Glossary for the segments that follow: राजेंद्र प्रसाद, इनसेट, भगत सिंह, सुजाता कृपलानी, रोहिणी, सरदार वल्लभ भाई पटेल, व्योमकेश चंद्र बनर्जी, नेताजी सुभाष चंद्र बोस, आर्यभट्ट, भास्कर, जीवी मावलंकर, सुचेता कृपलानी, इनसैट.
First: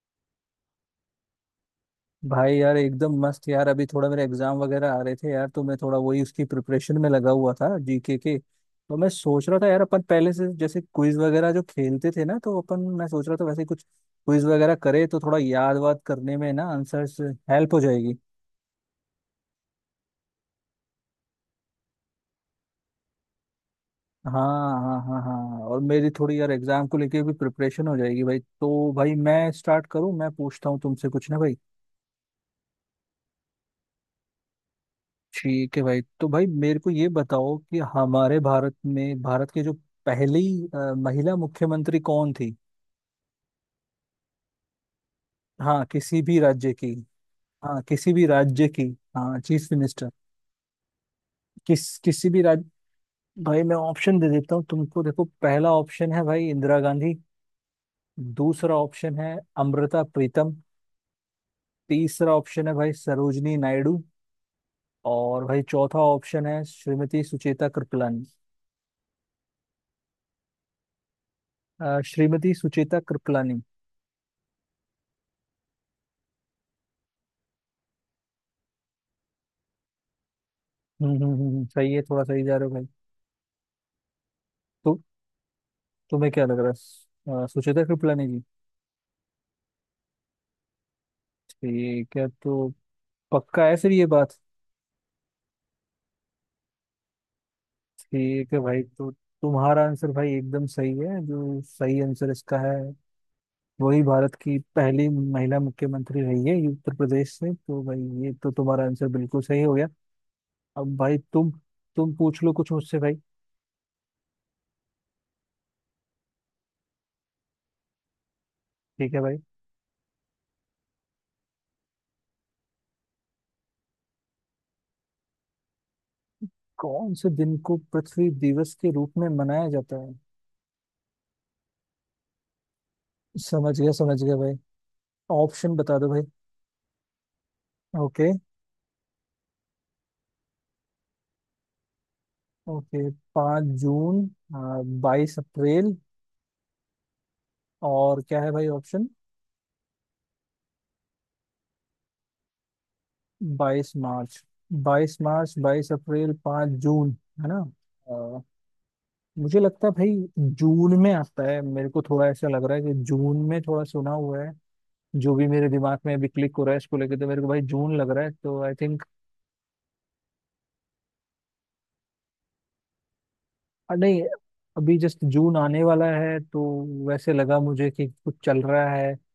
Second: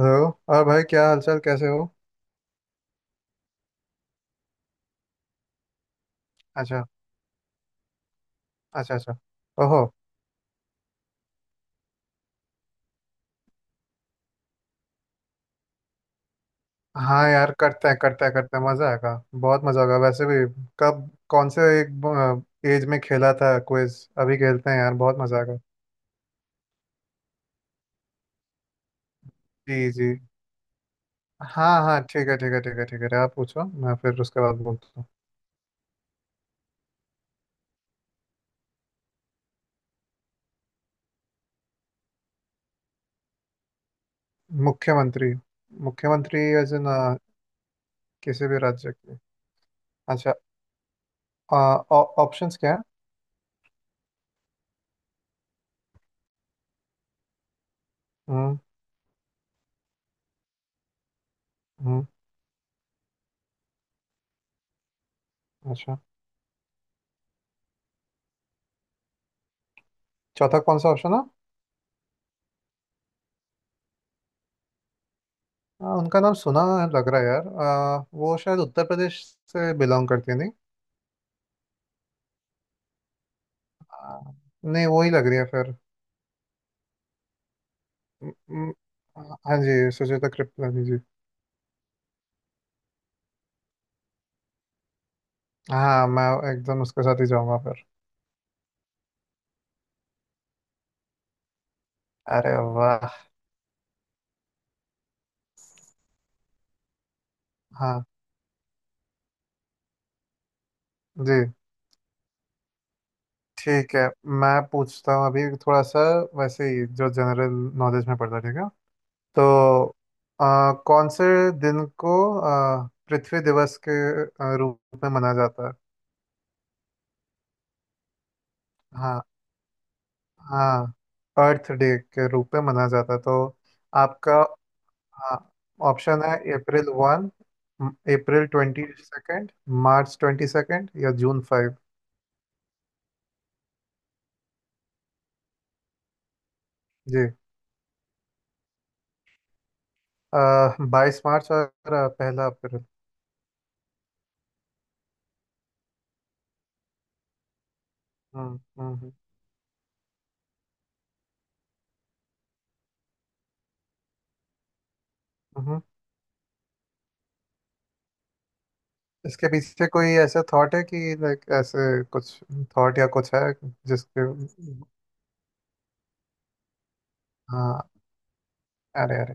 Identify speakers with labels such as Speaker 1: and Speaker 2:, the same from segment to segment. Speaker 1: Hello. और भाई क्या हालचाल कैसे हो?
Speaker 2: भाई यार एकदम मस्त यार। अभी थोड़ा मेरे एग्जाम वगैरह आ रहे थे यार, तो मैं थोड़ा वही उसकी
Speaker 1: अच्छा
Speaker 2: प्रिपरेशन में लगा हुआ था जीके के।
Speaker 1: अच्छा।
Speaker 2: तो मैं
Speaker 1: अच्छा।
Speaker 2: सोच रहा था यार,
Speaker 1: ओहो।
Speaker 2: अपन पहले से जैसे क्विज वगैरह जो खेलते थे ना, तो अपन मैं सोच रहा था वैसे कुछ क्विज वगैरह करे तो थोड़ा याद वाद करने में ना आंसर्स
Speaker 1: हाँ यार
Speaker 2: हेल्प हो
Speaker 1: करते हैं
Speaker 2: जाएगी।
Speaker 1: करते हैं करते हैं। मज़ा आएगा। बहुत मज़ा होगा वैसे भी। कब? कौन से एक एज में खेला था क्विज?
Speaker 2: हाँ
Speaker 1: अभी खेलते हैं यार
Speaker 2: हाँ
Speaker 1: बहुत
Speaker 2: हाँ
Speaker 1: मज़ा आएगा।
Speaker 2: हाँ। और मेरी थोड़ी यार एग्जाम को लेके भी प्रिपरेशन हो जाएगी भाई। तो भाई मैं स्टार्ट
Speaker 1: जी जी।
Speaker 2: करूँ, मैं पूछता हूँ तुमसे कुछ ना भाई।
Speaker 1: हाँ हाँ ठीक है ठीक है ठीक है ठीक है। आप पूछो मैं फिर उसके बाद बोलता हूँ।
Speaker 2: ठीक है भाई। तो भाई मेरे को ये बताओ कि हमारे भारत में भारत की जो पहली महिला मुख्यमंत्री कौन थी।
Speaker 1: मुख्यमंत्री।
Speaker 2: हाँ किसी भी
Speaker 1: मुख्यमंत्री एज
Speaker 2: राज्य
Speaker 1: इन?
Speaker 2: की। हाँ किसी भी
Speaker 1: किसी भी
Speaker 2: राज्य की।
Speaker 1: राज्य के?
Speaker 2: हाँ चीफ मिनिस्टर।
Speaker 1: अच्छा।
Speaker 2: किस किसी भी
Speaker 1: ऑप्शंस
Speaker 2: राज्य।
Speaker 1: क्या है?
Speaker 2: भाई मैं ऑप्शन दे देता हूँ तुमको। देखो पहला ऑप्शन है भाई इंदिरा गांधी।
Speaker 1: हम्म।
Speaker 2: दूसरा ऑप्शन है अमृता प्रीतम।
Speaker 1: हम्म।
Speaker 2: तीसरा ऑप्शन है भाई सरोजनी नायडू। और भाई
Speaker 1: अच्छा।
Speaker 2: चौथा ऑप्शन है श्रीमती सुचेता कृपलानी।
Speaker 1: चौथा कौन सा ऑप्शन है?
Speaker 2: श्रीमती सुचेता कृपलानी।
Speaker 1: हाँ उनका नाम सुना। लग रहा है यार, वो शायद उत्तर प्रदेश से बिलोंग करती है, नहीं?
Speaker 2: सही है, थोड़ा सही जा रहे हो भाई।
Speaker 1: आ, नहीं,
Speaker 2: तो
Speaker 1: वो ही लग रही है फिर।
Speaker 2: तुम्हें क्या लग रहा है, सुचेता कृपलानी
Speaker 1: म-
Speaker 2: जी?
Speaker 1: म- हाँ जी, सुजाता कृपलानी जी।
Speaker 2: ठीक है तो पक्का है फिर ये बात?
Speaker 1: हाँ मैं एकदम उसके साथ ही जाऊंगा फिर।
Speaker 2: ठीक है भाई। तो तुम्हारा आंसर भाई एकदम सही है। जो सही आंसर
Speaker 1: अरे
Speaker 2: इसका है
Speaker 1: वाह।
Speaker 2: वही भारत की पहली महिला मुख्यमंत्री रही है, ये उत्तर प्रदेश से। तो भाई
Speaker 1: हाँ।
Speaker 2: ये तो तुम्हारा आंसर बिल्कुल सही हो गया। अब भाई
Speaker 1: जी।
Speaker 2: तुम पूछ लो कुछ मुझसे भाई।
Speaker 1: ठीक है मैं पूछता हूँ अभी थोड़ा सा वैसे ही जो जनरल नॉलेज में पड़ता है ठीक है।
Speaker 2: ठीक है भाई।
Speaker 1: तो कौन से दिन को पृथ्वी दिवस के रूप में मनाया जाता है?
Speaker 2: कौन से दिन को पृथ्वी दिवस के रूप
Speaker 1: हाँ
Speaker 2: में मनाया जाता है?
Speaker 1: हाँ, अर्थ डे के रूप में मनाया जाता है। तो
Speaker 2: समझ गया
Speaker 1: आपका
Speaker 2: भाई। ऑप्शन बता दो भाई।
Speaker 1: ऑप्शन है 1
Speaker 2: ओके।
Speaker 1: 22 अप्रैल, 22 मार्च या 5 जून।
Speaker 2: ओके, 5 जून, 22 अप्रैल।
Speaker 1: जी।
Speaker 2: और क्या है भाई ऑप्शन?
Speaker 1: 22 मार्च और पहला अप्रैल।
Speaker 2: 22 मार्च। बाईस मार्च, 22 अप्रैल, 5 जून, है ना? अ,
Speaker 1: हम्म हम्म हम्म।
Speaker 2: मुझे लगता है भाई जून में आता है। मेरे को थोड़ा ऐसा लग रहा है कि जून में थोड़ा सुना हुआ है। जो भी मेरे
Speaker 1: हम्म।
Speaker 2: दिमाग में अभी क्लिक हो रहा है इसको लेके, तो मेरे को भाई जून लग रहा है, तो आई थिंक
Speaker 1: इसके पीछे कोई ऐसा थॉट है कि लाइक ऐसे कुछ थॉट या कुछ है जिसके?
Speaker 2: नहीं। अभी जस्ट जून आने वाला है तो वैसे लगा मुझे
Speaker 1: हाँ।
Speaker 2: कि कुछ चल रहा है।
Speaker 1: अरे अरे।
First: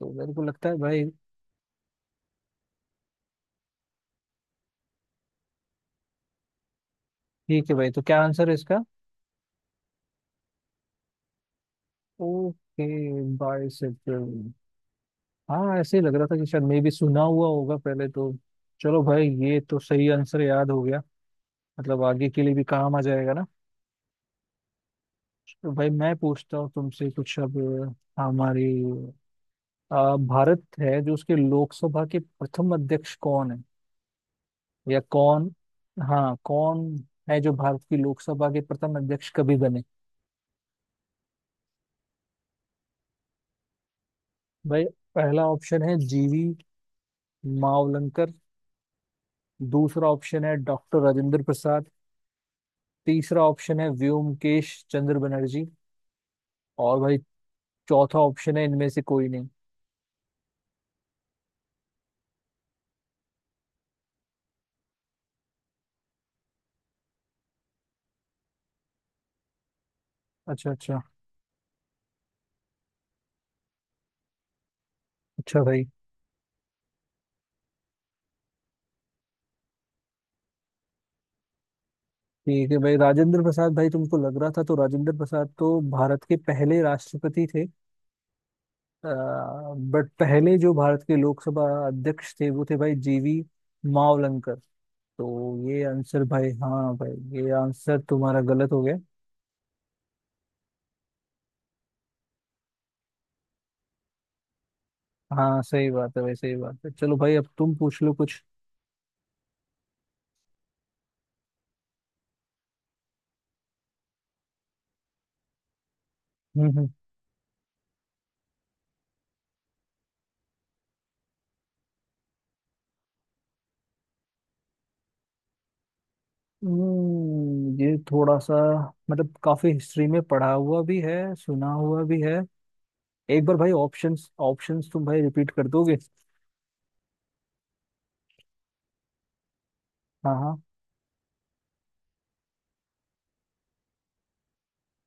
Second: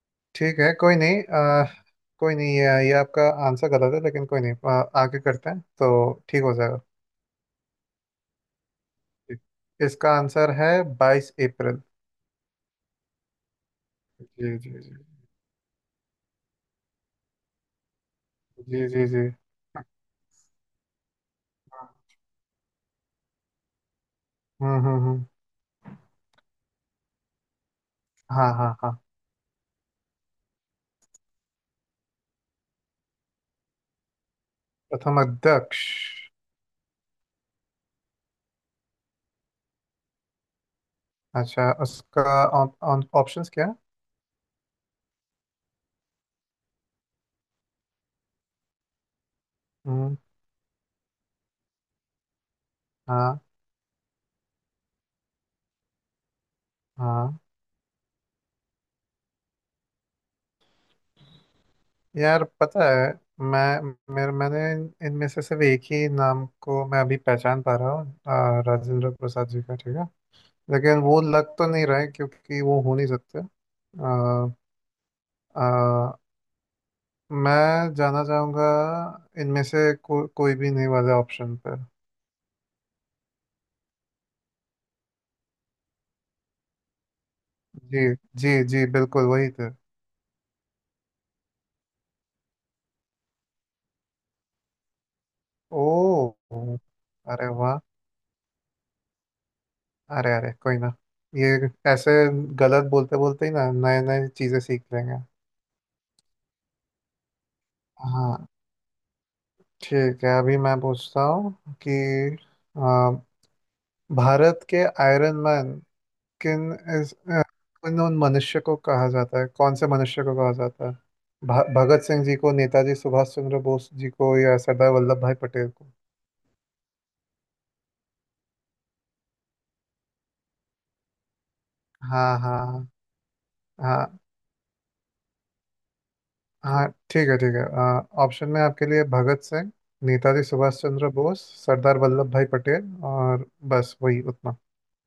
Speaker 2: तो मेरे को
Speaker 1: ठीक
Speaker 2: लगता
Speaker 1: है
Speaker 2: है
Speaker 1: कोई
Speaker 2: भाई।
Speaker 1: नहीं। कोई नहीं, ये आपका आंसर गलत है, लेकिन कोई नहीं, आगे करते हैं तो ठीक हो जाएगा।
Speaker 2: ठीक है भाई। तो क्या आंसर है इसका?
Speaker 1: इसका आंसर है 22 अप्रैल।
Speaker 2: ओके, बाईस
Speaker 1: जी
Speaker 2: अप्रैल
Speaker 1: जी जी।
Speaker 2: हाँ ऐसे ही लग रहा था कि शायद मैं भी सुना हुआ होगा पहले तो।
Speaker 1: जी
Speaker 2: चलो
Speaker 1: जी जी।
Speaker 2: भाई ये तो सही आंसर याद हो गया। मतलब आगे के लिए भी काम आ जाएगा ना।
Speaker 1: हम्म।
Speaker 2: तो भाई मैं पूछता हूँ तुमसे कुछ अब।
Speaker 1: हाँ
Speaker 2: हमारी
Speaker 1: हाँ हाँ।
Speaker 2: भारत है जो उसके लोकसभा के प्रथम अध्यक्ष कौन है, या
Speaker 1: प्रथम
Speaker 2: कौन।
Speaker 1: अध्यक्ष?
Speaker 2: हाँ कौन है जो भारत की लोकसभा के प्रथम अध्यक्ष कभी बने?
Speaker 1: अच्छा, उसका ऑप्शंस क्या है?
Speaker 2: भाई पहला ऑप्शन है जीवी मावलंकर। दूसरा
Speaker 1: हम्म।
Speaker 2: ऑप्शन है डॉक्टर राजेंद्र प्रसाद।
Speaker 1: हाँ
Speaker 2: तीसरा ऑप्शन है व्योमकेश चंद्र बनर्जी। और भाई
Speaker 1: हाँ।
Speaker 2: चौथा ऑप्शन है इनमें से कोई नहीं।
Speaker 1: यार पता है, मैं मैंने इनमें से सिर्फ एक ही नाम को मैं अभी पहचान पा रहा हूँ, राजेंद्र प्रसाद जी का, ठीक है।
Speaker 2: अच्छा
Speaker 1: लेकिन
Speaker 2: अच्छा।
Speaker 1: वो लग तो नहीं रहे क्योंकि वो हो नहीं सकते। आ,
Speaker 2: अच्छा भाई।
Speaker 1: आ, मैं जाना चाहूँगा इनमें से कोई भी नहीं वाले ऑप्शन पर।
Speaker 2: ठीक है भाई। राजेंद्र प्रसाद भाई तुमको लग रहा था, तो राजेंद्र प्रसाद तो भारत के पहले राष्ट्रपति थे।
Speaker 1: जी। जी जी बिल्कुल वही थे।
Speaker 2: बट पहले जो भारत के लोकसभा अध्यक्ष थे वो थे भाई जीवी मावलंकर। तो
Speaker 1: ओ।
Speaker 2: ये आंसर भाई, हाँ भाई
Speaker 1: अरे
Speaker 2: ये
Speaker 1: वाह।
Speaker 2: आंसर तुम्हारा गलत हो गया।
Speaker 1: अरे अरे कोई ना। ये ऐसे गलत बोलते बोलते ही ना नए नए चीज़ें सीख लेंगे।
Speaker 2: हाँ सही बात है भाई सही बात है। चलो भाई अब तुम पूछ लो कुछ।
Speaker 1: हाँ ठीक है, अभी मैं पूछता हूँ कि आ, भारत के आयरन मैन किन
Speaker 2: हम्म
Speaker 1: इस उन उन मनुष्य को कहा जाता है, कौन से मनुष्य को कहा जाता है? भगत सिंह जी को, नेताजी सुभाष चंद्र बोस जी को या सरदार वल्लभ भाई पटेल को?
Speaker 2: ये थोड़ा सा मतलब काफी हिस्ट्री में पढ़ा हुआ भी है, सुना हुआ भी
Speaker 1: हाँ
Speaker 2: है।
Speaker 1: हाँ।
Speaker 2: एक बार भाई
Speaker 1: हाँ
Speaker 2: ऑप्शंस ऑप्शंस तुम भाई रिपीट कर दोगे?
Speaker 1: हाँ ठीक है ठीक है, ऑप्शन में आपके लिए भगत सिंह,
Speaker 2: हाँ
Speaker 1: नेताजी
Speaker 2: हाँ।
Speaker 1: सुभाष चंद्र बोस, सरदार वल्लभ भाई पटेल और बस वही उतना।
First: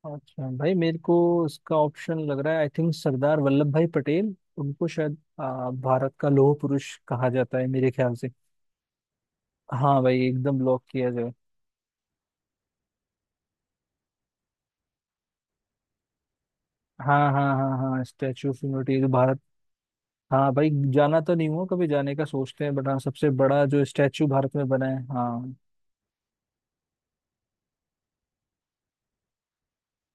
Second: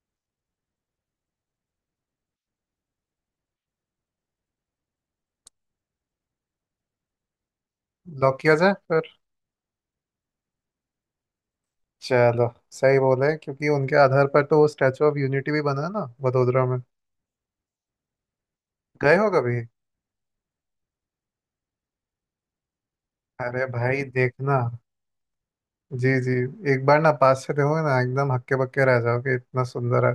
Speaker 2: अच्छा भाई मेरे को इसका ऑप्शन लग रहा है आई थिंक सरदार वल्लभ भाई पटेल, उनको शायद भारत का लौह पुरुष कहा जाता है मेरे ख्याल से।
Speaker 1: लॉक किया जाए फिर।
Speaker 2: हाँ भाई एकदम लॉक किया जाए।
Speaker 1: चलो सही बोले, क्योंकि उनके आधार पर तो वो स्टैचू ऑफ यूनिटी भी बना है ना, वडोदरा में।
Speaker 2: हाँ हाँ हाँ हाँ स्टैचू ऑफ यूनिटी जो
Speaker 1: गए हो
Speaker 2: भारत।
Speaker 1: कभी?
Speaker 2: हाँ भाई। जाना तो नहीं हुआ कभी, जाने का सोचते हैं बट हाँ सबसे बड़ा
Speaker 1: अरे
Speaker 2: जो
Speaker 1: भाई
Speaker 2: स्टैचू भारत
Speaker 1: देखना।
Speaker 2: में बना है हाँ।
Speaker 1: जी जी। एक बार ना पास से देखोगे ना, एकदम हक्के बक्के रह जाओगे, इतना सुंदर है।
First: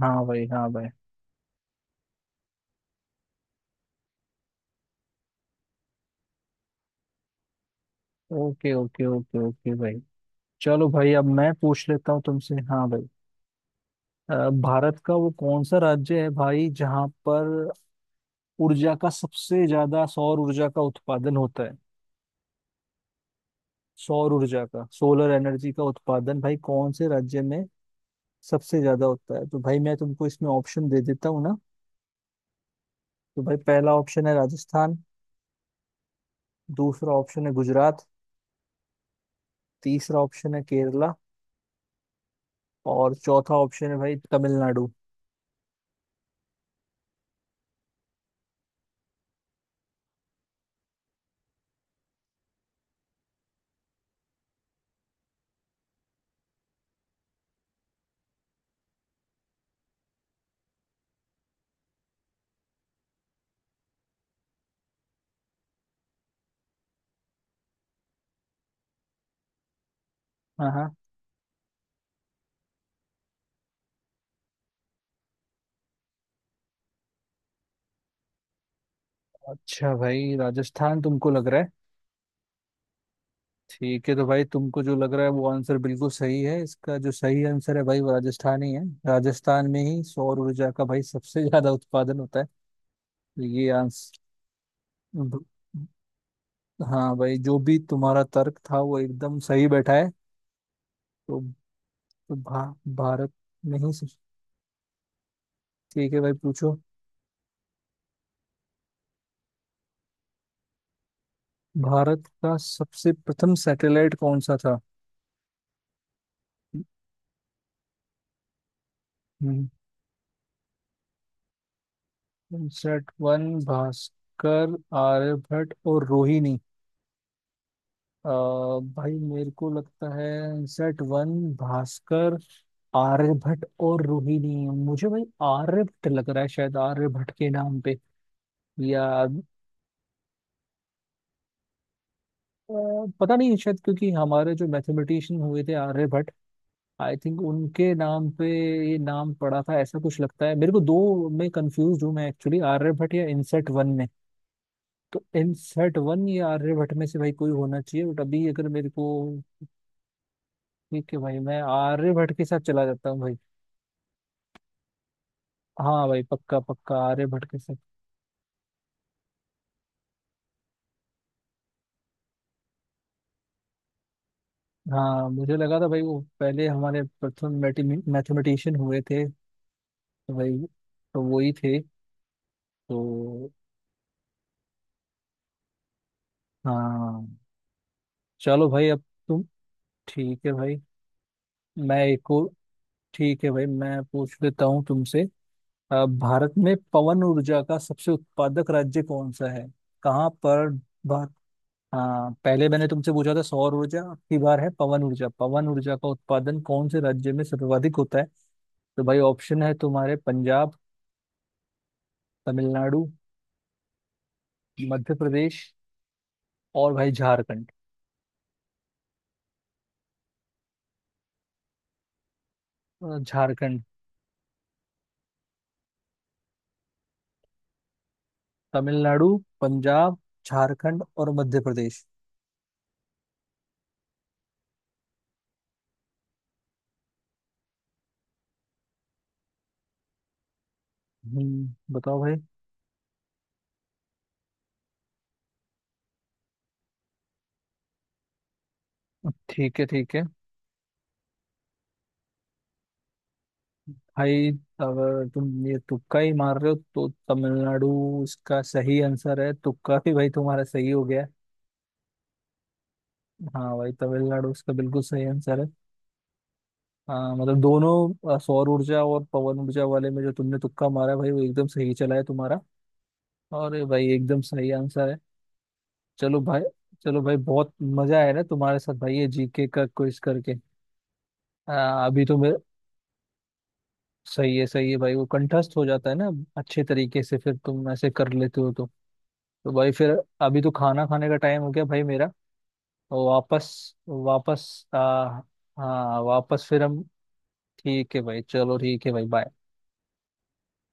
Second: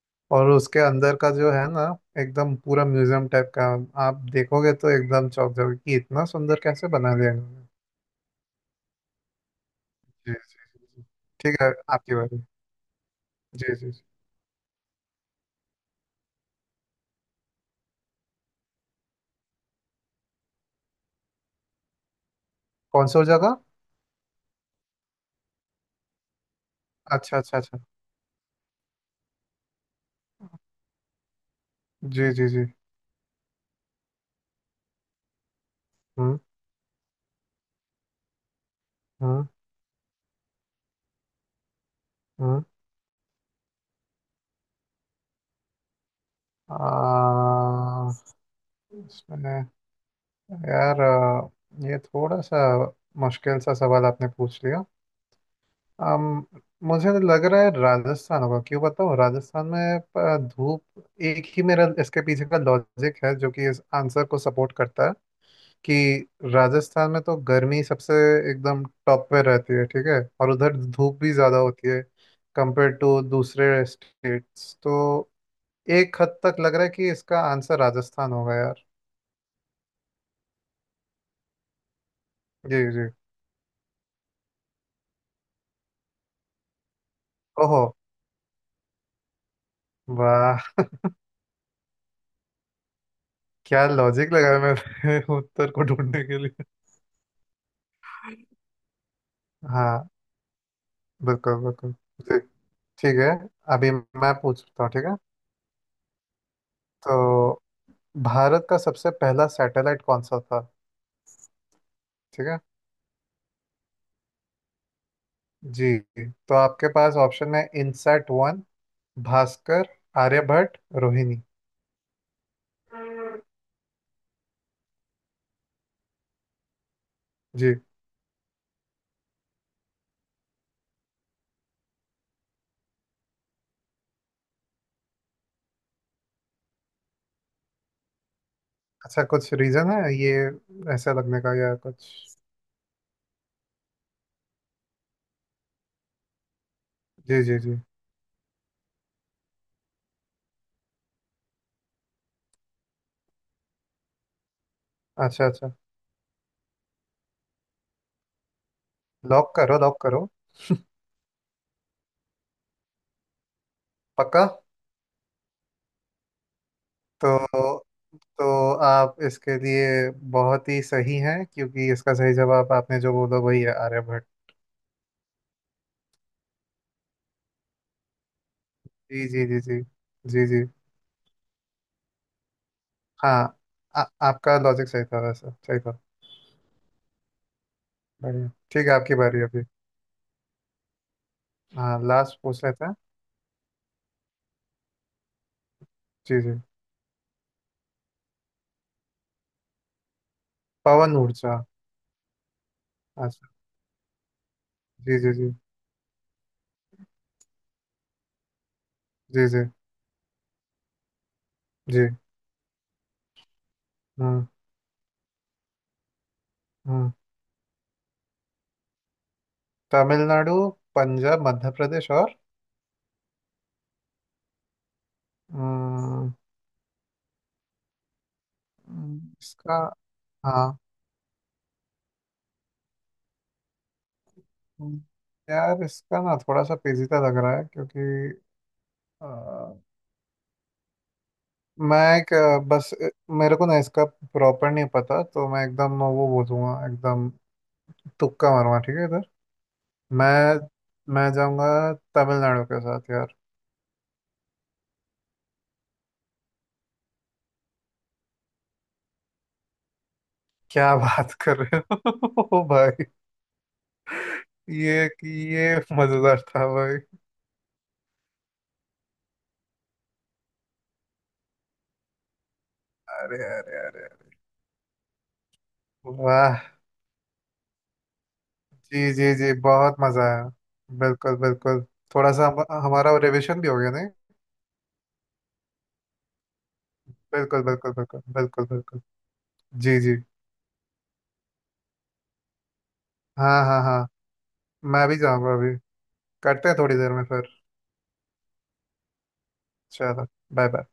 Speaker 2: हाँ भाई
Speaker 1: और
Speaker 2: हाँ
Speaker 1: उसके
Speaker 2: भाई।
Speaker 1: अंदर का जो है ना, एकदम पूरा म्यूजियम टाइप का, आप देखोगे तो एकदम चौंक जाओगे कि इतना सुंदर कैसे बना दिया इन्होंने।
Speaker 2: ओके ओके ओके ओके भाई।
Speaker 1: जी जी।
Speaker 2: चलो
Speaker 1: जी
Speaker 2: भाई अब मैं
Speaker 1: ठीक है
Speaker 2: पूछ लेता
Speaker 1: आपकी
Speaker 2: हूँ
Speaker 1: बारी।
Speaker 2: तुमसे हाँ भाई।
Speaker 1: जी जी जी।
Speaker 2: भारत का वो कौन सा राज्य है भाई जहाँ पर ऊर्जा का सबसे ज्यादा सौर ऊर्जा का उत्पादन होता है?
Speaker 1: कौन सा जगह?
Speaker 2: सौर ऊर्जा का, सोलर एनर्जी का उत्पादन भाई कौन से
Speaker 1: अच्छा
Speaker 2: राज्य
Speaker 1: अच्छा
Speaker 2: में
Speaker 1: अच्छा।
Speaker 2: सबसे ज्यादा होता है? तो भाई मैं तुमको इसमें ऑप्शन दे देता हूँ ना।
Speaker 1: जी जी जी।
Speaker 2: तो भाई पहला ऑप्शन है राजस्थान।
Speaker 1: हम्म
Speaker 2: दूसरा ऑप्शन है गुजरात।
Speaker 1: हम्म
Speaker 2: तीसरा ऑप्शन है केरला।
Speaker 1: हम्म।
Speaker 2: और चौथा ऑप्शन है भाई तमिलनाडु।
Speaker 1: आ, इसमें, यार ये थोड़ा सा मुश्किल सा सवाल आपने पूछ लिया। अम, मुझे लग रहा है राजस्थान होगा। क्यों बताऊँ? राजस्थान में धूप, एक ही मेरा इसके पीछे का लॉजिक है जो कि इस आंसर को सपोर्ट करता है कि राजस्थान में तो गर्मी सबसे एकदम टॉप पे रहती है, ठीक है, और
Speaker 2: हाँ
Speaker 1: उधर
Speaker 2: हाँ।
Speaker 1: धूप भी ज़्यादा होती है कंपेयर टू दूसरे स्टेट्स, तो एक हद तक लग रहा है कि इसका आंसर राजस्थान होगा यार।
Speaker 2: अच्छा भाई राजस्थान तुमको लग रहा है?
Speaker 1: जी जी।
Speaker 2: ठीक है। तो भाई तुमको जो लग रहा है वो आंसर बिल्कुल सही है इसका। जो सही आंसर है
Speaker 1: ओहो।
Speaker 2: भाई वो राजस्थान ही है। राजस्थान में ही सौर
Speaker 1: वाह,
Speaker 2: ऊर्जा का भाई सबसे ज्यादा उत्पादन होता है। तो ये
Speaker 1: क्या
Speaker 2: आंसर,
Speaker 1: लॉजिक लगाया मैं उत्तर को ढूंढने के लिए।
Speaker 2: हाँ भाई जो भी तुम्हारा तर्क था वो एकदम सही बैठा
Speaker 1: हाँ।
Speaker 2: है। तो
Speaker 1: बिल्कुल बिल्कुल। ठीक है,
Speaker 2: भारत में
Speaker 1: अभी
Speaker 2: ही
Speaker 1: मैं पूछता हूँ, ठीक है।
Speaker 2: ठीक है भाई पूछो।
Speaker 1: तो भारत का सबसे पहला सैटेलाइट कौन सा था?
Speaker 2: भारत
Speaker 1: ठीक
Speaker 2: का
Speaker 1: है।
Speaker 2: सबसे प्रथम सैटेलाइट कौन सा था?
Speaker 1: जी, तो आपके पास ऑप्शन है इनसैट 1,
Speaker 2: हम्म,
Speaker 1: भास्कर, आर्यभट्ट, रोहिणी।
Speaker 2: इनसेट वन, भास्कर, आर्यभट्ट और रोहिणी।
Speaker 1: जी।
Speaker 2: अ, भाई मेरे को लगता है सेट वन, भास्कर, आर्यभट्ट और रोहिणी। मुझे भाई आर्यभट्ट लग रहा है, शायद आर्यभट्ट के नाम पे या
Speaker 1: अच्छा, कुछ रीजन है ये ऐसा लगने का या कुछ?
Speaker 2: अ, पता नहीं, शायद क्योंकि हमारे जो मैथमेटिशियन हुए थे आर्यभट्ट, आई थिंक
Speaker 1: जी जी जी।
Speaker 2: उनके नाम पे ये नाम पड़ा था, ऐसा कुछ लगता है मेरे को। दो में कंफ्यूज हूँ मैं एक्चुअली आर्यभट्ट या इनसेट वन में। तो
Speaker 1: अच्छा अच्छा।
Speaker 2: इनसेट वन या आर्यभट्ट में से भाई कोई होना चाहिए, बट अभी अगर मेरे को।
Speaker 1: लॉक करो लॉक करो।
Speaker 2: ठीक है भाई मैं आर्यभट्ट के साथ चला जाता हूँ भाई।
Speaker 1: पक्का?
Speaker 2: हाँ भाई पक्का पक्का आर्य भट्ट के साथ।
Speaker 1: तो तो आप इसके लिए बहुत ही सही हैं, क्योंकि इसका सही जवाब आपने जो बोला वही है, आर्यभट्ट।
Speaker 2: हाँ मुझे लगा था भाई वो पहले हमारे प्रथम मैथमेटिशियन हुए थे।
Speaker 1: जी जी जी जी।
Speaker 2: तो
Speaker 1: जी
Speaker 2: भाई
Speaker 1: जी।
Speaker 2: तो वो ही थे। तो
Speaker 1: हाँ, आ, आपका लॉजिक सही था, वैसे सही था।
Speaker 2: हाँ।
Speaker 1: बढ़िया,
Speaker 2: चलो
Speaker 1: ठीक
Speaker 2: भाई
Speaker 1: है,
Speaker 2: अब
Speaker 1: आपकी बारी
Speaker 2: तुम।
Speaker 1: अभी।
Speaker 2: ठीक है भाई मैं
Speaker 1: हाँ
Speaker 2: एक
Speaker 1: लास्ट
Speaker 2: और।
Speaker 1: पूछ लेते हैं।
Speaker 2: ठीक है भाई मैं पूछ लेता हूँ तुमसे।
Speaker 1: जी
Speaker 2: भारत
Speaker 1: जी।
Speaker 2: में पवन ऊर्जा का सबसे उत्पादक राज्य कौन सा है? कहाँ पर?
Speaker 1: पवन
Speaker 2: भा-
Speaker 1: ऊर्जा?
Speaker 2: हाँ पहले मैंने तुमसे पूछा था
Speaker 1: अच्छा।
Speaker 2: सौर ऊर्जा, अब की बार है पवन
Speaker 1: जी
Speaker 2: ऊर्जा।
Speaker 1: जी। जी
Speaker 2: पवन ऊर्जा का उत्पादन कौन से राज्य में सर्वाधिक होता है? तो भाई
Speaker 1: जी
Speaker 2: ऑप्शन
Speaker 1: जी
Speaker 2: है तुम्हारे पंजाब,
Speaker 1: जी।
Speaker 2: तमिलनाडु,
Speaker 1: हम्म
Speaker 2: मध्य प्रदेश और भाई
Speaker 1: हम्म।
Speaker 2: झारखंड।
Speaker 1: तमिलनाडु, पंजाब, मध्य प्रदेश और?
Speaker 2: झारखंड,
Speaker 1: हम्म।
Speaker 2: तमिलनाडु,
Speaker 1: इसका...
Speaker 2: पंजाब,
Speaker 1: हाँ।
Speaker 2: झारखंड और मध्य प्रदेश।
Speaker 1: हम्म, यार इसका ना थोड़ा सा पेचीदा लग रहा है, क्योंकि अ, मैं
Speaker 2: बताओ
Speaker 1: एक
Speaker 2: भाई।
Speaker 1: मेरे को ना इसका प्रॉपर नहीं पता, तो मैं एकदम वो बोलूँगा, एकदम तुक्का मारूंगा, ठीक है।
Speaker 2: ठीक है
Speaker 1: मैं मैं जाऊंगा तमिलनाडु के साथ यार।
Speaker 2: भाई। अगर तुम ये तुक्का ही मार रहे हो तो तमिलनाडु इसका सही आंसर है, तुक्का भी भाई तुम्हारा सही
Speaker 1: क्या
Speaker 2: हो गया।
Speaker 1: बात कर रहे हो ओ भाई।
Speaker 2: हाँ भाई तमिलनाडु इसका
Speaker 1: ये
Speaker 2: बिल्कुल सही आंसर है।
Speaker 1: ये मजेदार था भाई।
Speaker 2: हाँ मतलब दोनों सौर ऊर्जा और पवन ऊर्जा वाले में जो तुमने तुक्का मारा है भाई वो एकदम सही चला है तुम्हारा।
Speaker 1: अरे अरे
Speaker 2: और ये
Speaker 1: अरे।
Speaker 2: भाई एकदम सही आंसर है। चलो
Speaker 1: वाह।
Speaker 2: भाई। चलो भाई बहुत मजा आया ना तुम्हारे साथ
Speaker 1: जी
Speaker 2: भाई ये
Speaker 1: जी जी
Speaker 2: जीके का
Speaker 1: बहुत
Speaker 2: क्विज
Speaker 1: मजा आया।
Speaker 2: करके।
Speaker 1: बिल्कुल बिल्कुल।
Speaker 2: अभी
Speaker 1: थोड़ा
Speaker 2: तो
Speaker 1: सा
Speaker 2: मैं।
Speaker 1: हमारा रिविजन भी हो गया, नहीं?
Speaker 2: सही है भाई वो कंठस्थ हो जाता है ना अच्छे तरीके से फिर
Speaker 1: बिल्कुल
Speaker 2: तुम
Speaker 1: बिल्कुल
Speaker 2: ऐसे
Speaker 1: बिल्कुल
Speaker 2: कर लेते
Speaker 1: बिल्कुल
Speaker 2: हो तो।
Speaker 1: बिल्कुल।
Speaker 2: तो भाई
Speaker 1: जी
Speaker 2: फिर
Speaker 1: जी।
Speaker 2: अभी तो खाना खाने का टाइम हो गया भाई मेरा। तो
Speaker 1: हाँ
Speaker 2: वापस
Speaker 1: हाँ हाँ।
Speaker 2: वापस
Speaker 1: मैं भी जाऊंगा अभी।
Speaker 2: हाँ वापस
Speaker 1: करते हैं
Speaker 2: फिर
Speaker 1: थोड़ी
Speaker 2: हम।
Speaker 1: देर में फिर।
Speaker 2: ठीक है भाई चलो। ठीक है भाई बाय।
Speaker 1: चलो। Bye bye.